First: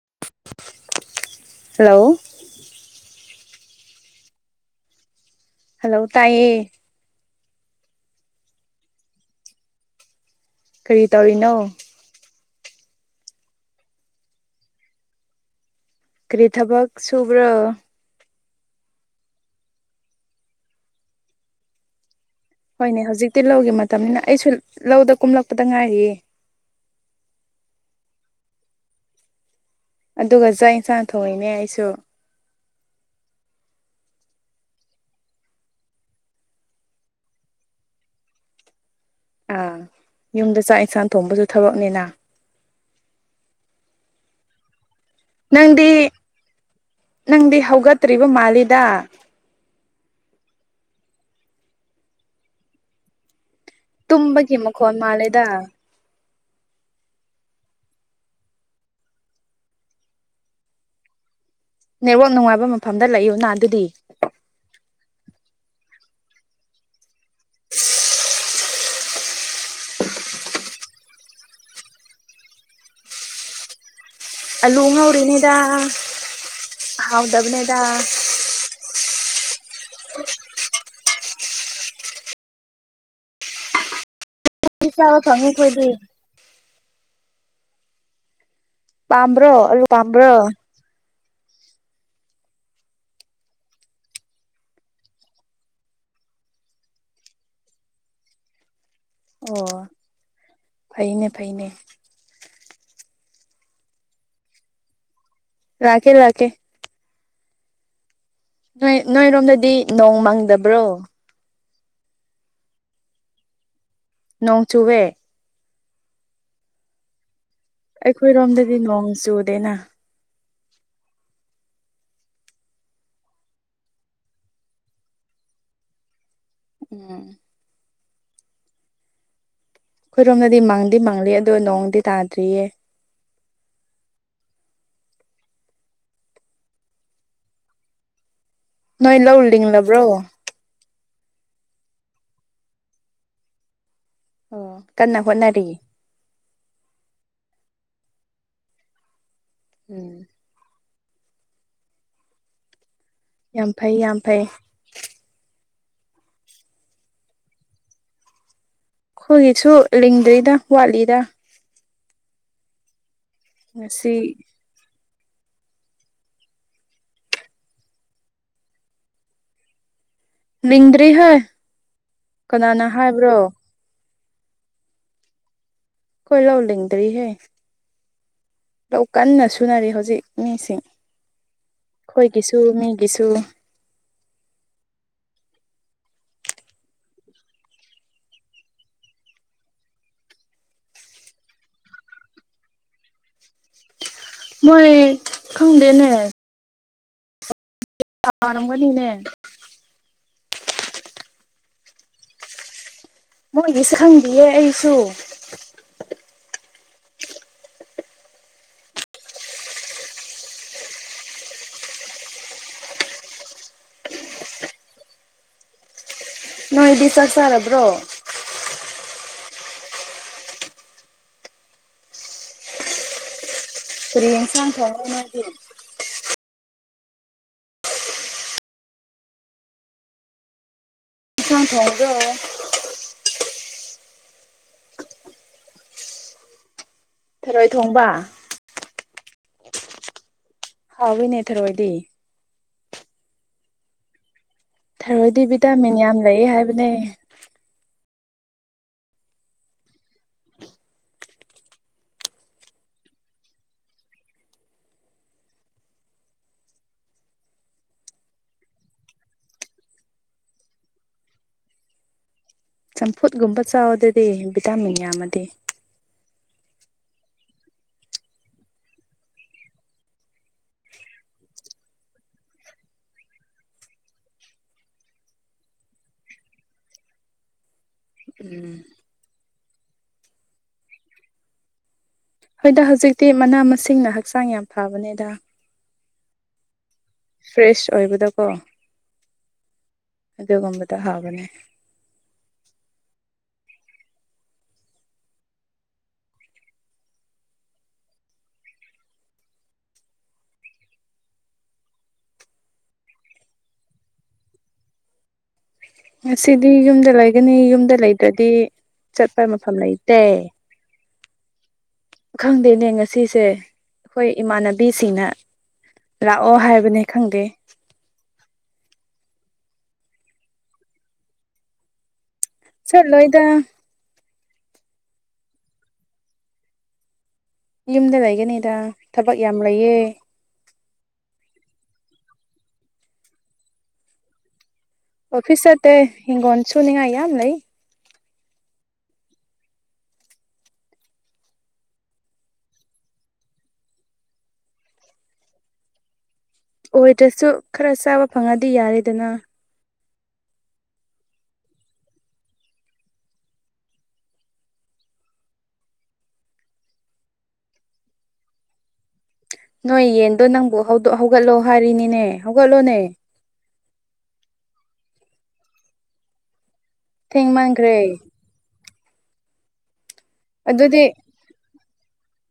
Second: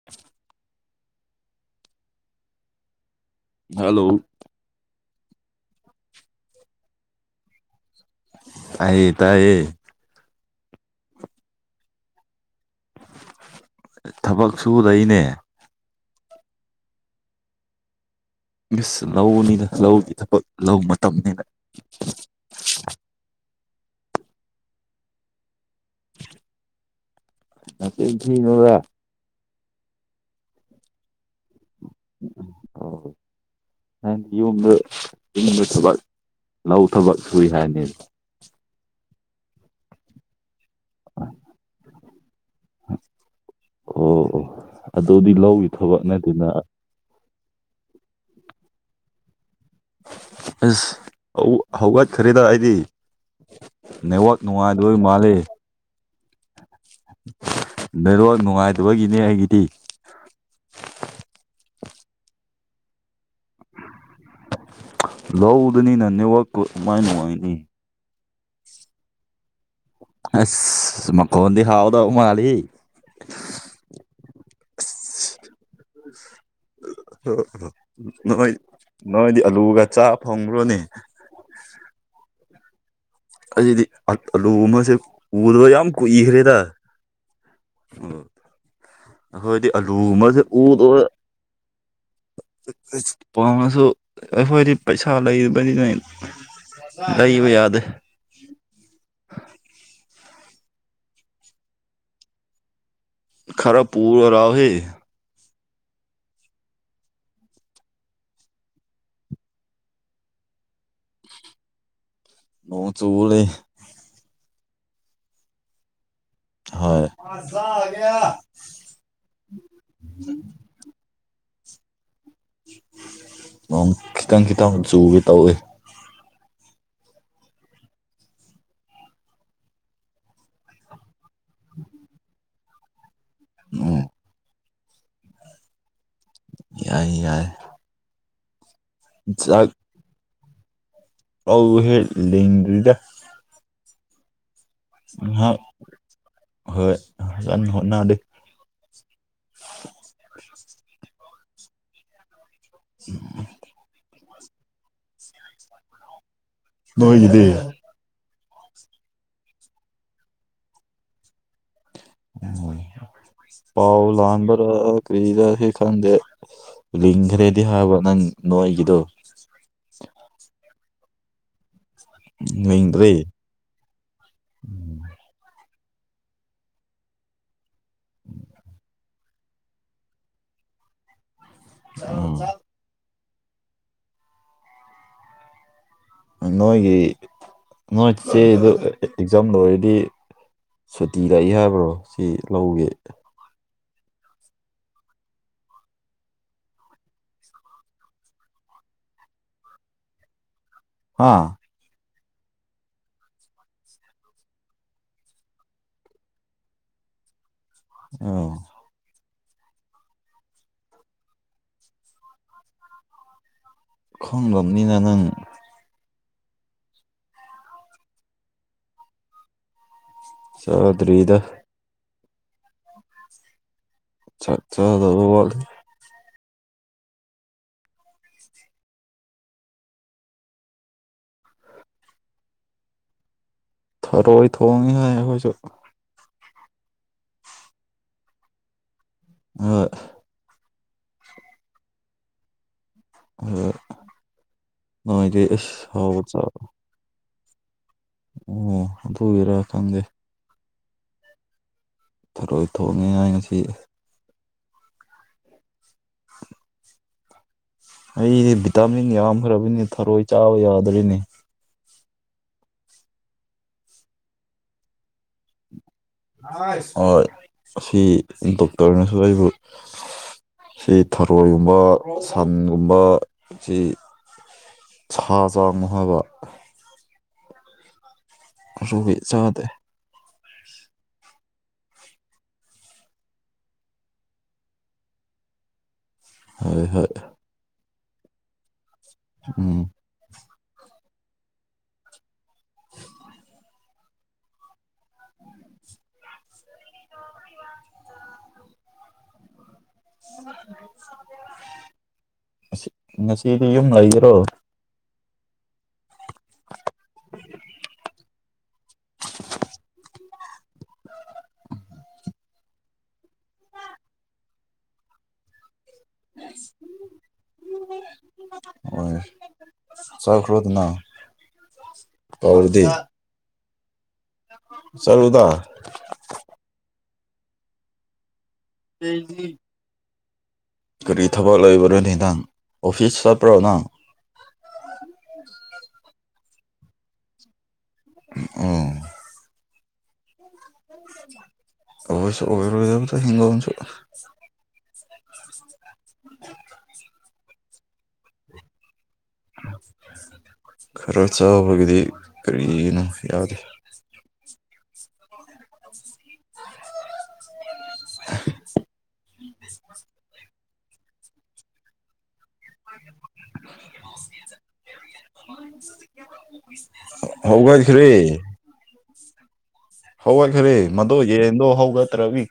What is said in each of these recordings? [unintelligible] hello hello hello ꯇꯥꯏꯌꯦ ꯇꯥꯏꯌꯦ ꯇꯥꯏꯌꯦ ꯀꯔꯤ ꯇꯧꯔꯤꯅꯣ ꯊꯕꯛ ꯁꯨ ꯂꯩꯅꯦ ꯀ꯭ꯔꯤ ꯊꯕꯛ ꯁꯨꯕ꯭ꯔ ꯃꯤꯁ ꯂꯧꯅꯤꯅ ꯂꯧꯒꯤ ꯊꯕꯛ ꯂꯧ ꯃꯇꯝꯅꯤꯅ ꯍꯣꯏꯅꯦ ꯍꯧꯖꯤꯛꯇꯤ ꯂꯧꯒꯤ ꯃꯇꯝꯅꯤꯅ ꯑꯩꯁꯨ ꯂꯧꯗ ꯀꯨꯝꯂꯛꯄꯗ ꯉꯥꯏꯔꯤꯌꯦ [unintelligible] ꯑꯗꯨꯒ ꯆꯥꯛ ꯏꯟꯁꯥꯡ ꯊꯣꯡꯉꯤꯅꯦ ꯑꯩꯁꯨ [unintelligible] [inaudible] ꯌꯨꯝꯗ ꯌꯨꯝꯗ ꯊꯕꯛ ꯂꯧ ꯊꯕꯛ ꯁꯨꯏ ꯍꯥꯏꯅꯦ ꯑꯥ ꯌꯨꯝꯗ ꯆꯥꯛ ꯏꯟꯁꯥꯡ ꯊꯣꯡꯕꯁꯨ ꯊꯕꯛꯅꯤꯅ ꯑꯣ ꯑꯣ ꯑꯗꯨꯗꯤ ꯂꯧꯒꯤ ꯊꯕꯛ ꯅꯪꯗꯤ ꯅꯠꯇꯦꯅ ꯅꯪꯗꯤ ꯍꯧꯒꯠꯇ꯭ꯔꯤꯕ ꯃꯥꯜꯂꯤꯗ ꯑꯁ ꯍꯧ ꯍꯧꯒꯠꯈꯔꯦꯗ ꯑꯩꯗꯤ ꯅꯦꯠꯋꯥꯛ ꯇꯨꯝꯕꯒꯤ ꯃꯈꯣꯟ ꯅꯨꯡꯉꯥꯏꯗꯣꯏ ꯃꯥꯜꯂꯤ ꯃꯥꯜꯂꯦꯗ [unintelligible] ꯅꯦꯠꯋꯥꯛ ꯅꯨꯡꯉꯥꯏꯗꯕꯒꯤꯅꯦ ꯑꯩꯒꯤꯗꯤ ꯅꯦꯠꯋꯥꯛ ꯅꯨꯡꯉꯥꯏꯕ ꯃꯐꯝꯗ ꯂꯩꯌꯨꯅ ꯑꯗꯨꯗꯤ [unintelligible] ꯂꯧꯗꯅꯤꯅ ꯅꯦꯠꯋꯥꯛꯄꯨ ꯀꯃꯥꯏ ꯅꯨꯡꯉꯥꯏꯅꯤ [unintelligible] ꯑꯁ ꯃꯈꯣꯟ ꯗꯤ ꯍꯥꯎꯗꯧ ꯃꯥꯜꯂꯤ ꯑꯜꯂꯨ ꯑꯁ ꯉꯧꯔꯤꯅꯤꯗ ꯍꯥꯎꯗꯕꯅꯦꯗ ꯅꯍꯣꯏ ꯅꯣꯏꯗꯤ ꯑꯜꯂꯨꯒ ꯆꯥ ꯐꯪꯕ꯭ꯔꯣꯅꯦ ꯑꯩꯗꯤ ꯑꯥ ꯑꯂꯨ ꯑꯃꯁꯦ ꯆꯥꯕ ꯐꯪꯉꯤ ꯎꯗꯕ ꯌꯥꯝ ꯑꯩꯈꯣꯏꯗꯤ ꯀꯨꯏꯈ꯭ꯔꯦꯗ ꯎꯝ ꯄꯥꯝꯕ꯭ꯔꯣ ꯑꯈꯣꯏꯗꯤ ꯑꯂꯨ ꯄꯥꯝꯕ꯭ꯔꯣ ꯑꯃꯁꯦ [unintelligible] ꯎꯠ ꯑꯁ ꯄꯥꯡꯉꯁꯨ ꯑꯈꯣꯏꯗꯤ ꯄꯩꯁꯥ ꯂꯩꯕꯅꯤꯅ ꯂꯩꯕ ꯌꯥꯗꯦ ꯑꯣ ꯐꯩꯅꯦ ꯐꯩꯅꯦ ꯈꯔ ꯄꯨꯔꯔꯥꯎꯍꯦ ꯂꯥꯛꯀꯦ ꯂꯥꯛꯀꯦ ꯅꯣꯏ ꯅꯣꯏꯔꯣꯝꯗꯗꯤ ꯅꯣꯡ ꯃꯪꯗꯕ꯭ꯔꯣ ꯅꯣꯡ ꯆꯨꯂꯦ ꯅꯣꯡ ꯆꯨꯋꯦ ꯍꯣꯏ ꯃꯖꯥ ꯑꯩꯈꯣꯏꯔꯣꯝꯗꯗꯤ ꯅꯣꯡ ꯆꯨꯗꯦꯅ [unintelligible] ꯅꯣꯡ ꯈꯤꯇꯪ ꯈꯤꯇꯪ ꯆꯨꯒꯦ ꯇꯧꯋꯦ ꯎꯝ ꯈꯣꯏꯔꯣꯝꯗꯤ ꯃꯪꯗꯤ ꯃꯪꯂꯤ ꯑꯗꯣ ꯅꯣꯡꯗꯤ ꯇꯥꯗ꯭ꯔꯤꯌꯦ ꯎꯝ ꯌꯥꯏ ꯌꯥꯏ ꯅꯣꯏ ꯂꯧ ꯂꯤꯡꯂꯕ꯭ꯔꯣ ꯑꯧꯍꯦ ꯂꯤꯡꯗ꯭ꯔꯤꯗ ꯑꯣ ꯉꯍꯥꯛ ꯍꯣꯏ ꯀꯟ ꯍꯣꯠꯅꯔꯤ ꯎꯝ [inaudible] ꯌꯥꯝ ꯐꯩ ꯌꯥꯝ ꯐꯩ [inaudible] ꯅꯣꯏꯒꯤꯗꯤ ꯈꯣꯏꯒꯤꯁꯨ ꯂꯤꯡꯗ꯭ꯔꯤꯗ ꯋꯥꯠꯂꯤꯗ ꯎꯝ ꯄꯥꯎ ꯉꯁꯤ ꯂꯥꯟꯕ ꯄꯨꯔ ꯀꯔꯤꯔꯍꯤ ꯈꯪꯗꯦ ꯂꯤꯡꯈ꯭ꯔꯦꯗꯤ ꯍꯥꯏꯕ ꯅꯪ ꯅꯣꯏꯒꯤꯗꯣ ꯂꯤꯡꯗ꯭ꯔꯤꯍꯦ ꯀꯅꯥꯅ ꯂꯤꯡꯗ꯭ꯔꯤ ꯍꯥꯏꯕ꯭ꯔꯣ ꯈꯣꯏ ꯂꯧ ꯂꯤꯡꯗ꯭ꯔꯤꯍꯦ [inaudible] ꯂꯧ ꯀꯟꯅ ꯁꯨꯅꯔꯤ ꯍꯧꯖꯤꯛ ꯃꯤꯁꯤꯡ ꯎꯝ ꯑꯩꯈꯣꯏꯒꯤꯁꯨ ꯃꯤꯒꯤꯁꯨ ꯅꯣꯏꯒꯤ ꯅꯣꯏ ꯆꯦꯗꯣ ꯑꯦꯛꯖꯥꯝ ꯂꯣꯏꯔꯗꯤ ꯁꯨꯇꯤ ꯂꯩ ꯍꯥꯏꯕ꯭ꯔꯣ ꯁꯤ ꯂꯧꯒꯤ ꯃꯣꯏ ꯈꯪꯗꯦꯅꯦ ꯇꯥꯔꯝꯒꯅꯤꯅꯦ ꯍꯥꯥ ꯃꯣꯏꯒꯤꯁꯨ ꯈꯡꯗꯤꯌꯦ ꯑꯩꯁꯨ ꯑꯣ ꯈꯪꯗꯝꯅꯤꯅ ꯅꯪ ꯅꯣꯏꯗꯤ ꯆꯥꯛ ꯆꯥꯔꯕ꯭ꯔꯣ ꯆꯥꯗꯔꯤꯗ ꯀꯔꯤ ꯆꯥꯛ ꯑꯦꯟꯁꯥꯡ ꯊꯣꯡꯉꯦ ꯆꯥꯗꯕ ꯅꯣꯏꯒꯤ ꯋꯥꯠꯂꯤ ꯑꯦꯟꯁꯥꯡ ꯊꯣꯡꯕꯔꯣ ꯊꯔꯣꯏ ꯊꯣꯡꯉꯤ ꯍꯥꯏ ꯑꯩꯈꯣꯏꯁꯨ ꯊꯔꯣꯏ ꯊꯣꯡꯕ ꯍꯣꯏ ꯍꯥꯎꯢꯅꯦ ꯊꯔꯣꯏꯗꯤ ꯑꯣ ꯅꯣꯏꯗꯤ ꯑꯍꯥꯎꯕ ꯆ ꯂꯩ ꯑꯣ ꯑꯗꯨꯒꯤꯔ ꯈꯪꯗꯦ ꯊꯔꯣꯏ ꯊꯣꯡꯉꯦ ꯍꯥꯏ ꯉꯁꯤ ꯑꯩꯗꯤ ꯚꯤꯇꯥꯃꯤꯟ ꯌꯥꯝꯈ꯭ꯔꯕꯅꯤꯅ ꯊꯔꯣꯏ ꯆꯥꯕ ꯌꯥꯗ꯭ꯔꯦꯅꯦ ꯆꯝꯐꯨꯠꯒꯨꯝꯕ ꯆꯥꯎ ꯑꯗꯨꯗꯤ ꯚꯤꯇꯥꯃꯤꯟ ꯌꯥꯝꯃꯗꯤ ꯍꯣꯏ ꯁꯤ ꯗꯣꯛꯇꯔꯅꯁꯨ ꯑꯩꯕꯨ ꯁꯤ ꯊꯔꯣꯏꯒꯨꯝꯕ ꯁꯟꯒꯨꯝꯕ ꯁꯤ ꯁꯥ ꯆꯥꯒꯅꯨ ꯍꯥꯏꯕ ꯎꯝ [unintelligible] ꯆꯥꯗꯦ ꯍꯣꯏꯗ ꯍꯧꯖꯤꯛꯇꯤ ꯃꯅꯥ ꯃꯁꯤꯡꯅ ꯍꯛꯆꯥꯡ ꯌꯥꯝ ꯐꯕꯅꯦꯗ ꯍꯣꯏ ꯍꯣꯏ ꯐ꯭ꯔꯦꯁ ꯑꯣꯏꯕꯗꯣꯀꯣ ꯎꯝ ꯑꯗꯨꯒꯨꯝꯕꯗꯣ ꯍꯥꯎꯒꯅꯤ ꯉꯁꯤ ꯉꯁꯤꯗꯤ ꯌꯨꯝ ꯂꯩꯕꯔꯣ ꯉꯁꯤꯗꯤ ꯌꯨꯝꯗ ꯂꯩꯒꯅꯤ ꯌꯨꯝꯗ ꯂꯩꯇ꯭ꯔꯗꯤ ꯆꯠꯄ ꯃꯐꯝ ꯂꯩꯇꯦ ꯈꯪꯗꯦꯅꯦ ꯉꯁꯤꯁꯦ ꯑꯩꯈꯣꯏ ꯏꯃꯥꯟꯅꯕꯤꯁꯤꯡꯅ ꯂꯥꯛꯑꯣ ꯍꯥꯏꯕꯅꯦ ꯈꯪꯗꯦ ꯍꯣꯏ ꯆꯠꯈ꯭ꯔꯣꯗꯅ ꯆꯠꯂꯣꯏꯗ ꯆꯠꯂꯨꯗ ꯌꯨꯝꯗ ꯂꯩꯒꯅꯤꯗ ꯊꯕꯛ ꯌꯥꯝ ꯂꯩꯌꯦ ꯀꯔꯤ ꯊꯕꯛ ꯂꯩꯕꯔꯅꯦ ꯅꯪ ꯑꯣꯐꯤꯁ ꯆꯠꯄ꯭ꯔꯣ ꯅꯪ ꯑꯣꯐꯤꯁ ꯆꯠꯇꯦ ꯍꯤꯡꯒꯣꯜ ꯁꯨꯅꯤꯡꯉꯥꯏ ꯌꯥꯝ ꯂꯩ ꯎꯝ ꯑꯣꯏꯁꯨ ꯑꯣꯏꯔꯣꯏꯗꯕꯗ ꯍꯤꯡꯒꯣꯟꯁꯨ [unintelligible] [unintelligible] ꯑꯣꯏꯗ꯭ꯔꯁꯨ ꯈꯔ ꯆꯥꯕ ꯐꯪꯉꯗꯤ ꯌꯥꯔꯦꯗꯅ ꯈꯔ ꯆꯥꯕꯒꯤꯗꯤ ꯀꯔꯤꯅꯣ ꯌꯥꯗꯦ [unintelligible] ꯅꯣꯏ ꯌꯦꯟꯗꯣ ꯅꯪꯕꯨ ꯍꯧꯗꯣꯛ ꯍꯧꯒꯠꯂꯣ ꯍꯥꯏꯔꯤꯅꯤꯅꯦ ꯍꯧꯒꯠꯂꯣꯅꯦ [unintelligible] ꯊꯦꯡꯃꯟꯈ꯭ꯔꯦ ꯍꯧꯒꯠꯈ꯭ꯔꯦ ꯍꯧꯒꯠꯈ꯭ꯔꯦ ꯑꯗꯨꯗꯤ ꯃꯗꯣ ꯌꯦꯟꯗꯣ ꯍꯧꯒꯠꯇ꯭ꯔꯕꯤ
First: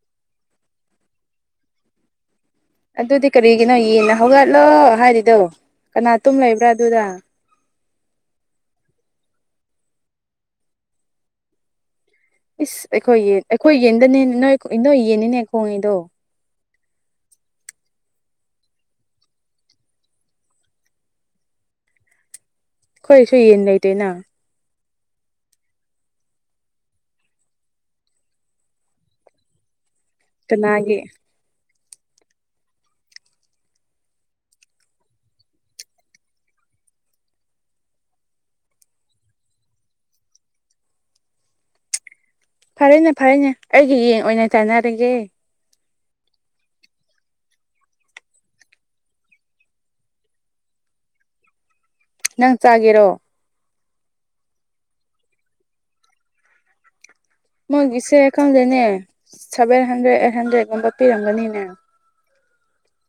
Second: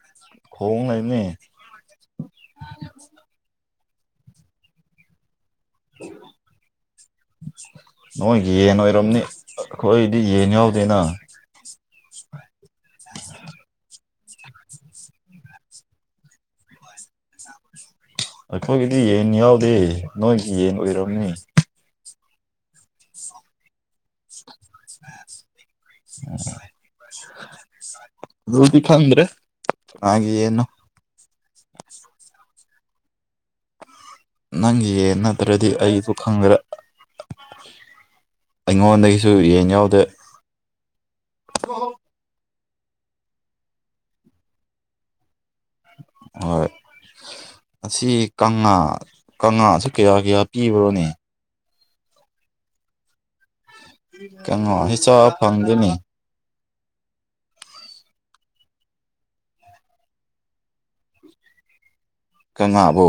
ꯈꯣꯡ ꯂꯩꯝꯅꯦ ꯑꯗꯨꯗꯤ ꯀꯔꯤꯒꯤꯅꯣ ꯌꯦꯟꯅ ꯍꯧꯒꯠꯂꯣ ꯍꯥꯏꯔꯤꯗꯣ ꯀꯅꯥ ꯇꯨꯝ ꯂꯩꯕ꯭ꯔꯥ ꯑꯗꯨꯗ ꯅꯣꯏꯒꯤ ꯌꯦꯟ ꯑꯣꯏꯔꯝꯅꯤ ꯑꯩꯈꯣꯏꯒꯤꯗꯤ ꯌꯦꯟ ꯌꯥꯎꯗꯦꯅ [unintelligible] ꯏꯁ ꯑꯩꯈꯣꯏ ꯌꯦꯟ ꯑꯩꯈꯣꯏ ꯌꯦꯟꯗꯅꯦ ꯅꯣꯏ ꯅꯣꯏ ꯌꯦꯟꯅꯤꯅꯦ ꯈꯣꯡꯉꯤꯗꯣ ꯑꯩꯈꯣꯏꯒꯤꯗꯤ ꯌꯦꯟ ꯌꯥꯎꯗꯦ ꯅꯣꯏꯒꯤ ꯌꯦꯟ ꯑꯣꯏꯔꯝꯅꯤ ꯑꯩꯈꯣꯏꯒꯤꯁꯨ ꯌꯦꯟ ꯂꯩꯇꯦꯅ ꯑꯗꯨꯗꯤ ꯈꯡꯗ꯭ꯔꯦ ꯀꯅꯥꯒꯤ ꯌꯦꯟꯅꯣ ꯀꯅꯥꯒꯤ ꯅꯪꯒꯤ ꯌꯦꯟ ꯅꯠꯇ꯭ꯔꯗꯤ ꯑꯩꯁꯨ ꯈꯪꯗ꯭ꯔꯦ [unintelligible] ꯑꯩꯉꯣꯟꯗꯒꯤꯁꯨ ꯌꯦꯟ ꯌꯥꯎꯗꯦ [unintelligible] ꯐꯔꯦꯅꯦ ꯐꯔꯦꯅꯦ ꯑꯩꯒꯤ ꯌꯦꯡ ꯑꯣꯏꯅ ꯇꯥꯏꯅꯔꯒꯦ ꯍꯣꯏ ꯑꯁꯤ ꯀꯪꯉꯥ ꯀꯪꯉꯥꯁꯤ ꯀꯌꯥ ꯀꯌꯥ ꯄꯤꯕ꯭ꯔꯣꯅꯦ ꯅꯪ ꯆꯥꯒꯦꯔꯣ ꯀꯩꯅꯣ ꯍ ꯆꯥ ꯐꯪꯗꯅꯤ ꯃꯣꯏꯒꯤ ꯏꯆꯦ ꯑꯦꯀꯥꯎꯟꯗꯅꯦ ꯁꯚꯦꯟ ꯍꯟꯗ꯭ꯔꯦꯗ ꯑꯩꯠ ꯍꯟꯗ꯭ꯔꯦꯠꯀꯨꯝꯕ ꯄꯤꯔꯝꯒꯅꯤꯅꯦ ꯀꯪꯂꯥꯕꯨ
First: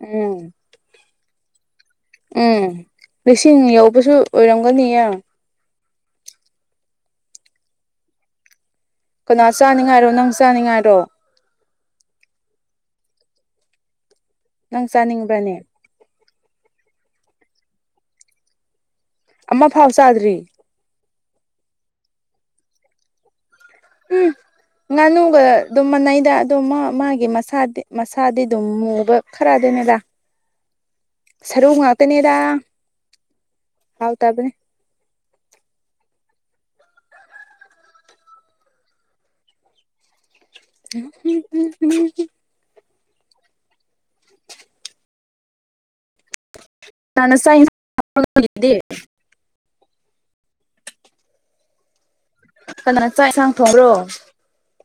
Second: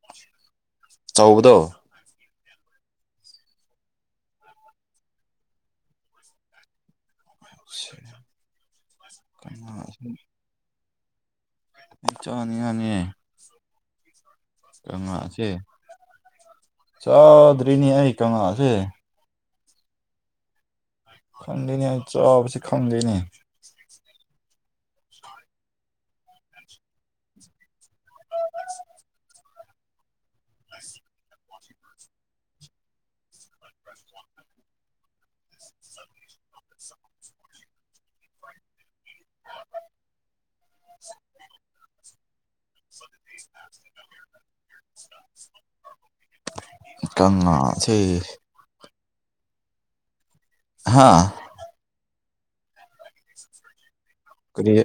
ꯎꯝ ꯇꯧꯕꯗꯣ ꯎꯝ ꯂꯤꯁꯤꯡ ꯌꯧꯕꯁꯨ ꯑꯣꯏꯔꯝꯒꯅꯤꯌꯦ [inaudible] ꯀꯅꯥ ꯆꯥꯅꯤꯡꯉꯥꯏꯔꯣ ꯑꯩ ꯅꯪ ꯆꯥꯅꯤꯡꯉꯥꯏꯔꯣ ꯆꯅꯤ ꯑꯅꯤ ꯅꯪ ꯀꯃꯥꯁꯦ ꯆꯥꯅꯤꯡꯕ꯭ꯔꯅꯦ ꯆꯗꯔꯤꯅꯤ ꯑ ꯀꯃꯥꯁꯦ ꯑꯃꯐꯥꯎ ꯆꯥꯗ꯭ꯔꯤ ꯈꯪꯗꯣꯏꯅꯦ ꯑꯩ ꯆꯥꯕꯁꯤ ꯈꯪꯗꯣꯏꯅꯤ ꯎ ꯉꯥꯅꯨꯒ ꯑꯗꯨꯝ ꯃꯥꯟꯅꯩꯗ ꯑꯗꯨꯝ ꯃꯥꯒꯤ ꯃꯁꯥꯗꯤ ꯃꯁꯥꯗꯤ ꯑꯗꯨꯝ ꯃꯨꯕ ꯈꯔꯗꯤꯅꯦꯗꯥ ꯑꯁ ꯁꯔꯨ ꯉꯥꯛꯇꯅꯦꯗ ꯍꯥꯎꯇꯕꯅꯦ ꯎ [inaudible] ꯉꯅꯁꯥꯏꯟꯦ ꯀꯪꯂꯥꯁꯦ ꯍꯥꯥ ꯀꯩꯅꯅ ꯆꯥꯛ ꯌꯦꯟꯁꯥꯡ ꯊꯣꯡꯈꯣ ꯀꯔꯤꯌꯦ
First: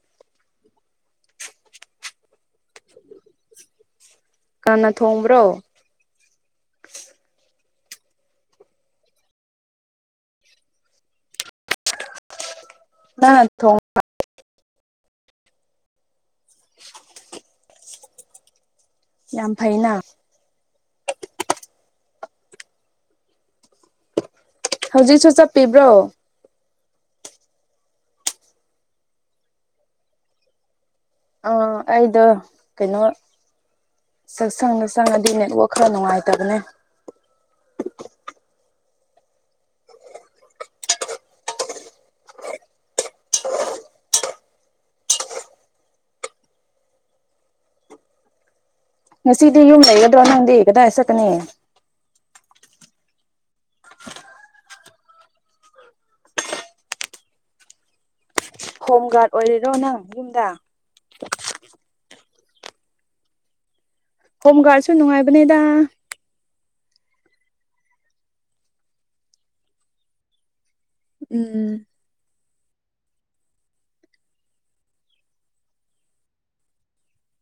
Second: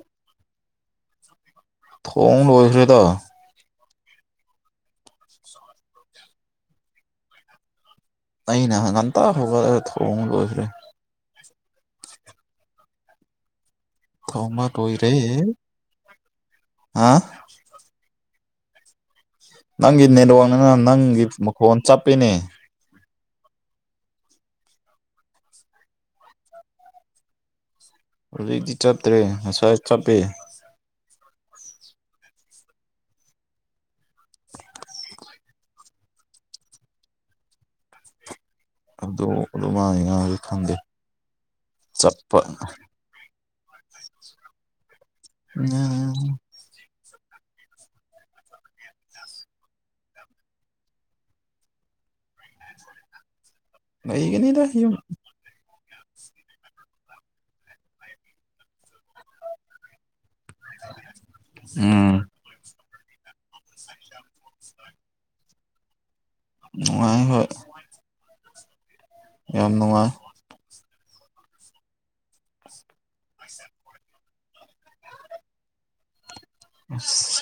ꯊꯣꯡ ꯂꯣꯏꯈ꯭ꯔꯦꯗꯣ ꯀꯅ ꯊꯣꯡꯕ꯭ꯔꯣ ꯑꯩꯅ ꯍꯪ ꯉꯟꯇ ꯍꯧꯒ ꯊꯣꯡ ꯂꯣꯏꯈ꯭ꯔꯦ ꯅ ꯊꯣ ꯊꯝꯕ ꯇꯣꯏꯔꯦ ꯑ ꯌꯥꯝ ꯐꯩꯅ ꯅꯪꯒꯤ ꯅꯦꯠꯋꯥꯛꯅꯤꯅ ꯅꯪꯒꯤ ꯐꯣꯟ ꯆꯠꯄꯅꯦ ꯍꯧꯖꯤꯛꯁꯨ ꯆꯠꯄꯤꯕ꯭ꯔꯣ ꯍꯧꯖꯤꯛꯇꯤ ꯆꯠꯇ꯭ꯔꯦ ꯉꯁꯥꯏ ꯆꯠꯄꯦ ꯑꯣ ꯑꯩꯗꯣ ꯀꯩꯅꯣ ꯁꯥ ꯁꯪꯗ ꯁꯪꯉꯗꯤ ꯅꯦꯠꯋꯥꯛ ꯈꯔ ꯅꯨꯡꯉꯥꯏꯇꯕꯅꯦ ꯑꯗꯨ ꯑꯗꯨꯃꯥꯏ ꯉꯥꯡꯉꯥꯗꯤ ꯈꯪꯗꯦ ꯆꯞꯄ [unintelligible] ꯉꯁꯤꯗꯤ ꯌꯨꯝ ꯂꯩꯒꯥꯗ꯭ꯔꯣ ꯅꯪꯗꯤ ꯀꯗꯥꯏ ꯆꯠꯀꯥꯅꯤ ꯂꯩꯩꯒꯅꯤꯗ ꯌꯨꯝ ꯍꯣꯝ ꯒꯥꯔꯗ ꯑꯣꯏꯔꯤꯔꯣ ꯅꯪ ꯌꯨꯝꯗ ꯎꯝ [unintelligible] ꯍꯣꯝ ꯒꯥꯔꯗꯁꯨ ꯅꯨꯡꯉꯥꯏꯕꯅꯦꯗ ꯅꯨꯡꯉꯥꯏ ꯍꯣꯏ ꯌꯥꯝ ꯅꯨꯡꯉꯥꯏ ꯎꯝ [unintelligible] ꯑꯁꯦ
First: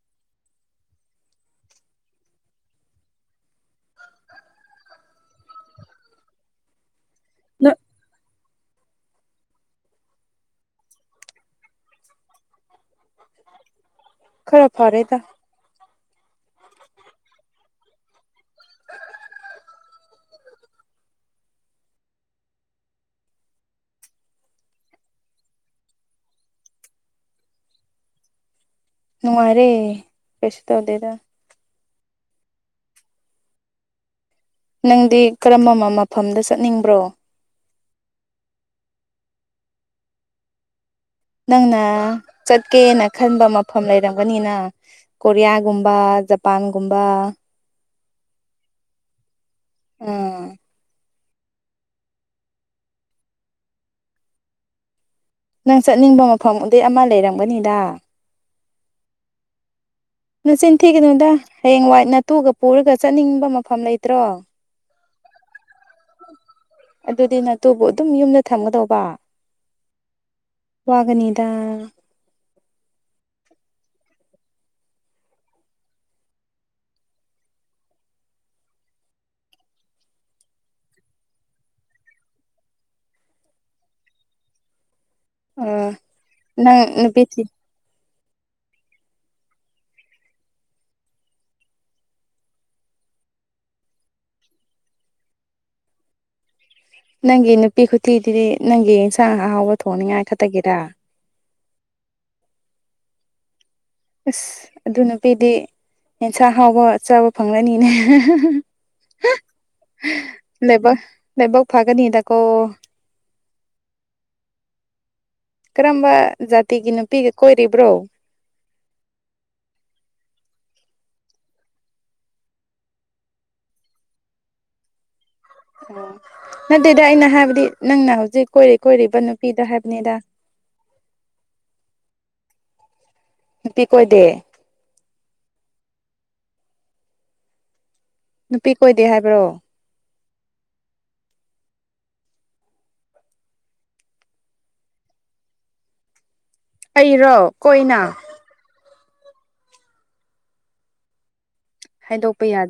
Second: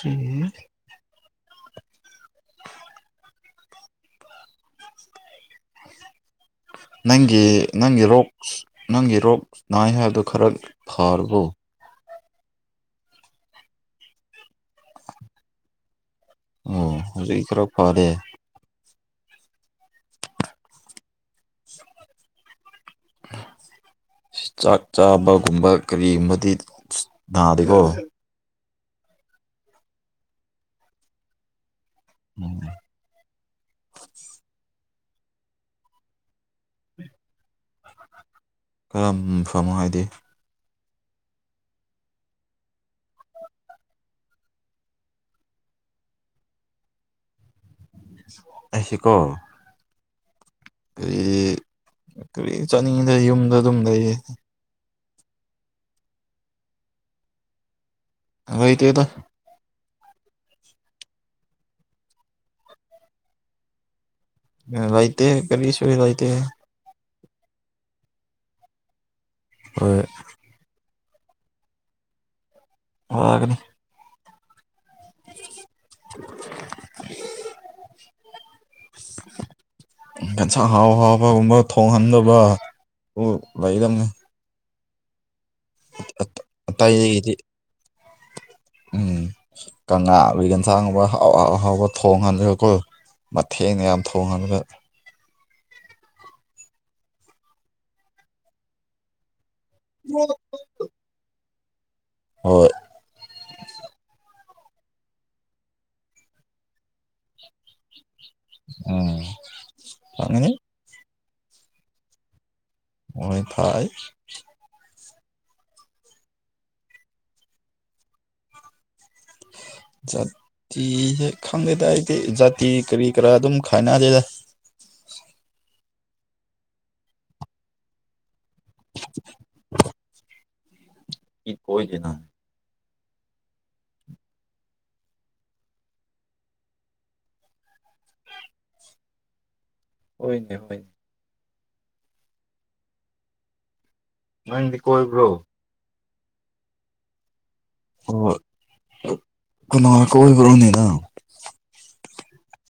[inaudible] ꯅꯪꯒꯤ ꯅꯪ ꯅꯪꯒꯤ ꯔꯣꯛꯁ ꯅꯪꯒꯤ ꯔꯣꯛꯁ ꯅꯥꯏ ꯍꯥꯏꯕꯗꯣ ꯈꯔ ꯐꯔꯕꯣ ꯈꯔ ꯐꯥꯔꯦꯗ ꯑꯣ ꯍꯧꯖꯤꯛ ꯈꯔ ꯐꯔꯦ ꯆꯥꯛ ꯆꯥꯕꯒꯨꯝꯕ ꯀꯔꯤꯒꯨꯝꯕꯗꯤ ꯅꯥꯗꯦꯀꯣ ꯅꯨꯡꯉꯥꯏꯔꯦ ꯀꯩꯁꯨ ꯇꯧꯗꯦꯗ [unintelligible] ꯅꯪꯗꯤ ꯀꯔꯝꯕ ꯃꯐꯝꯗ ꯆꯠꯅꯤꯡꯕ꯭ꯔꯣ ꯀꯔꯝꯕ ꯃꯥꯐꯝ ꯍꯥꯏꯗꯤ ꯅꯪꯅ ꯆꯠꯀꯦꯅ ꯈꯟꯕ ꯃꯐꯝ ꯂꯩꯔꯝꯒꯅꯤꯅ ꯀꯣꯔꯤꯌꯥꯒꯨꯝꯕ ꯖꯄꯥꯟꯒꯨꯝꯕ ꯑꯩꯁꯤꯀꯣ ꯑ ꯀꯔꯤ ꯀꯔꯤ ꯆꯠꯅꯤꯡꯉꯤꯗ ꯌꯨꯝꯗ ꯑꯗꯨꯝ ꯂꯩꯌꯦ ꯅꯪ ꯆꯠꯅꯤꯡꯕ ꯃꯐꯝ ꯗꯤ ꯑꯃ ꯂꯩꯔꯝꯒꯅꯤꯗ ꯂꯩꯇꯦꯗ ꯅꯆꯤꯟ ꯊꯤꯒꯅꯨꯗ ꯍꯌꯦꯡ ꯋꯥꯏ ꯅꯇꯨꯒ ꯄꯨꯔꯒ ꯆꯠꯅꯤꯡꯕ ꯃꯐꯝ ꯂꯩꯇ꯭ꯔꯣ ꯂꯩꯇꯦꯍꯦ ꯀꯔꯤꯁꯤ ꯂꯩꯇꯦꯍꯦ ꯑꯗꯨꯗꯤ ꯅꯠꯇꯨꯕꯨ ꯑꯗꯨꯝ ꯌꯨꯝꯗ ꯊꯝꯒꯗꯧꯕ ꯍꯣꯏ ꯋꯥꯒꯅꯤꯗꯥ ꯋꯥꯒꯅꯤ [inaudible] ꯑꯦꯟꯁꯥꯡ ꯍꯥꯎ ꯍꯥꯎꯕꯒꯨꯝꯕ ꯊꯣꯡꯍꯟꯗꯧꯕ ꯂꯩꯗꯝꯅꯤ ꯑ ꯅꯪ ꯑꯇꯩꯗꯒꯤꯗꯤ ꯅꯨꯄꯤꯊꯤ ꯎꯝ ꯀꯪꯂꯥ [unintelligible] ꯑꯦꯟꯁꯥꯡ ꯑꯍꯥꯎ ꯑꯍꯥꯎꯕ ꯊꯣꯡꯍꯟꯔꯀꯣ ꯃꯊꯦꯟ ꯌꯥꯝ ꯊꯣꯡꯍꯟꯒ ꯅꯪꯒꯤ ꯅꯨꯄꯤ ꯈꯨꯊꯤꯗꯨꯗꯤ ꯅꯪꯒꯤ ꯑꯦꯟꯁꯥꯡ ꯑꯍꯥꯎꯕ ꯊꯣꯡꯅꯤꯉꯥꯏ ꯈꯛꯇꯒꯤꯔꯥ ꯑꯣꯏ ꯑꯁ ꯑꯗꯨ ꯅꯨꯄꯤꯗꯤ ꯌꯦꯟꯁꯥꯡ ꯑꯍꯥꯎꯕ ꯆꯥꯕ ꯐꯪꯂꯅꯤꯅꯦ ꯎꯝ ꯈꯪꯒꯅꯤ ꯂꯩꯕꯛ ꯂꯩꯕꯛ ꯐꯥꯒꯅꯤꯗꯀꯣ ꯍꯣꯏ ꯐꯩ ꯀꯔꯝꯕ ꯖꯥꯇꯤꯒꯤ ꯅꯨꯄꯤꯒ ꯀꯣꯏꯔꯤꯕ꯭ꯔꯣ ꯆꯠ ꯥꯇꯤꯖꯦ ꯈꯪꯗꯦꯗ ꯑꯩꯗꯤ ꯖꯥꯇꯤ ꯀꯔꯤ ꯀꯔꯥ ꯑꯗꯨꯝ ꯈꯥꯏꯅꯗꯦꯗ ꯑꯣ ꯅꯠꯇꯦꯗ ꯑꯩꯅ ꯍꯥꯏꯕꯗꯤ ꯅꯪꯅ ꯍꯧꯖꯤꯛ ꯀꯣꯏꯔꯤ ꯀꯣꯏꯔꯤꯕ ꯅꯨꯄꯤꯗꯣ ꯍꯥꯏꯕꯅꯦꯗ ꯏ ꯀꯣꯏꯗꯦꯅ ꯅꯨꯄꯤ ꯀꯣꯏꯗꯦ ꯅꯨꯄꯤ ꯀꯣꯏꯗꯦ ꯍꯥꯏꯕ꯭ꯔꯣ ꯍꯣꯏꯅꯦ ꯍꯣꯏꯅꯦ ꯅꯪꯗꯤ ꯀꯣꯏꯕ꯭ꯔꯣ ꯑꯩꯔꯣ ꯀꯣꯏꯅ ꯍꯣꯏ ꯀꯅꯥ ꯀꯣꯏꯕ꯭ꯔꯣꯅꯦ ꯅꯪ ꯍꯥꯏꯗꯣꯛꯄ ꯌꯥꯗꯦ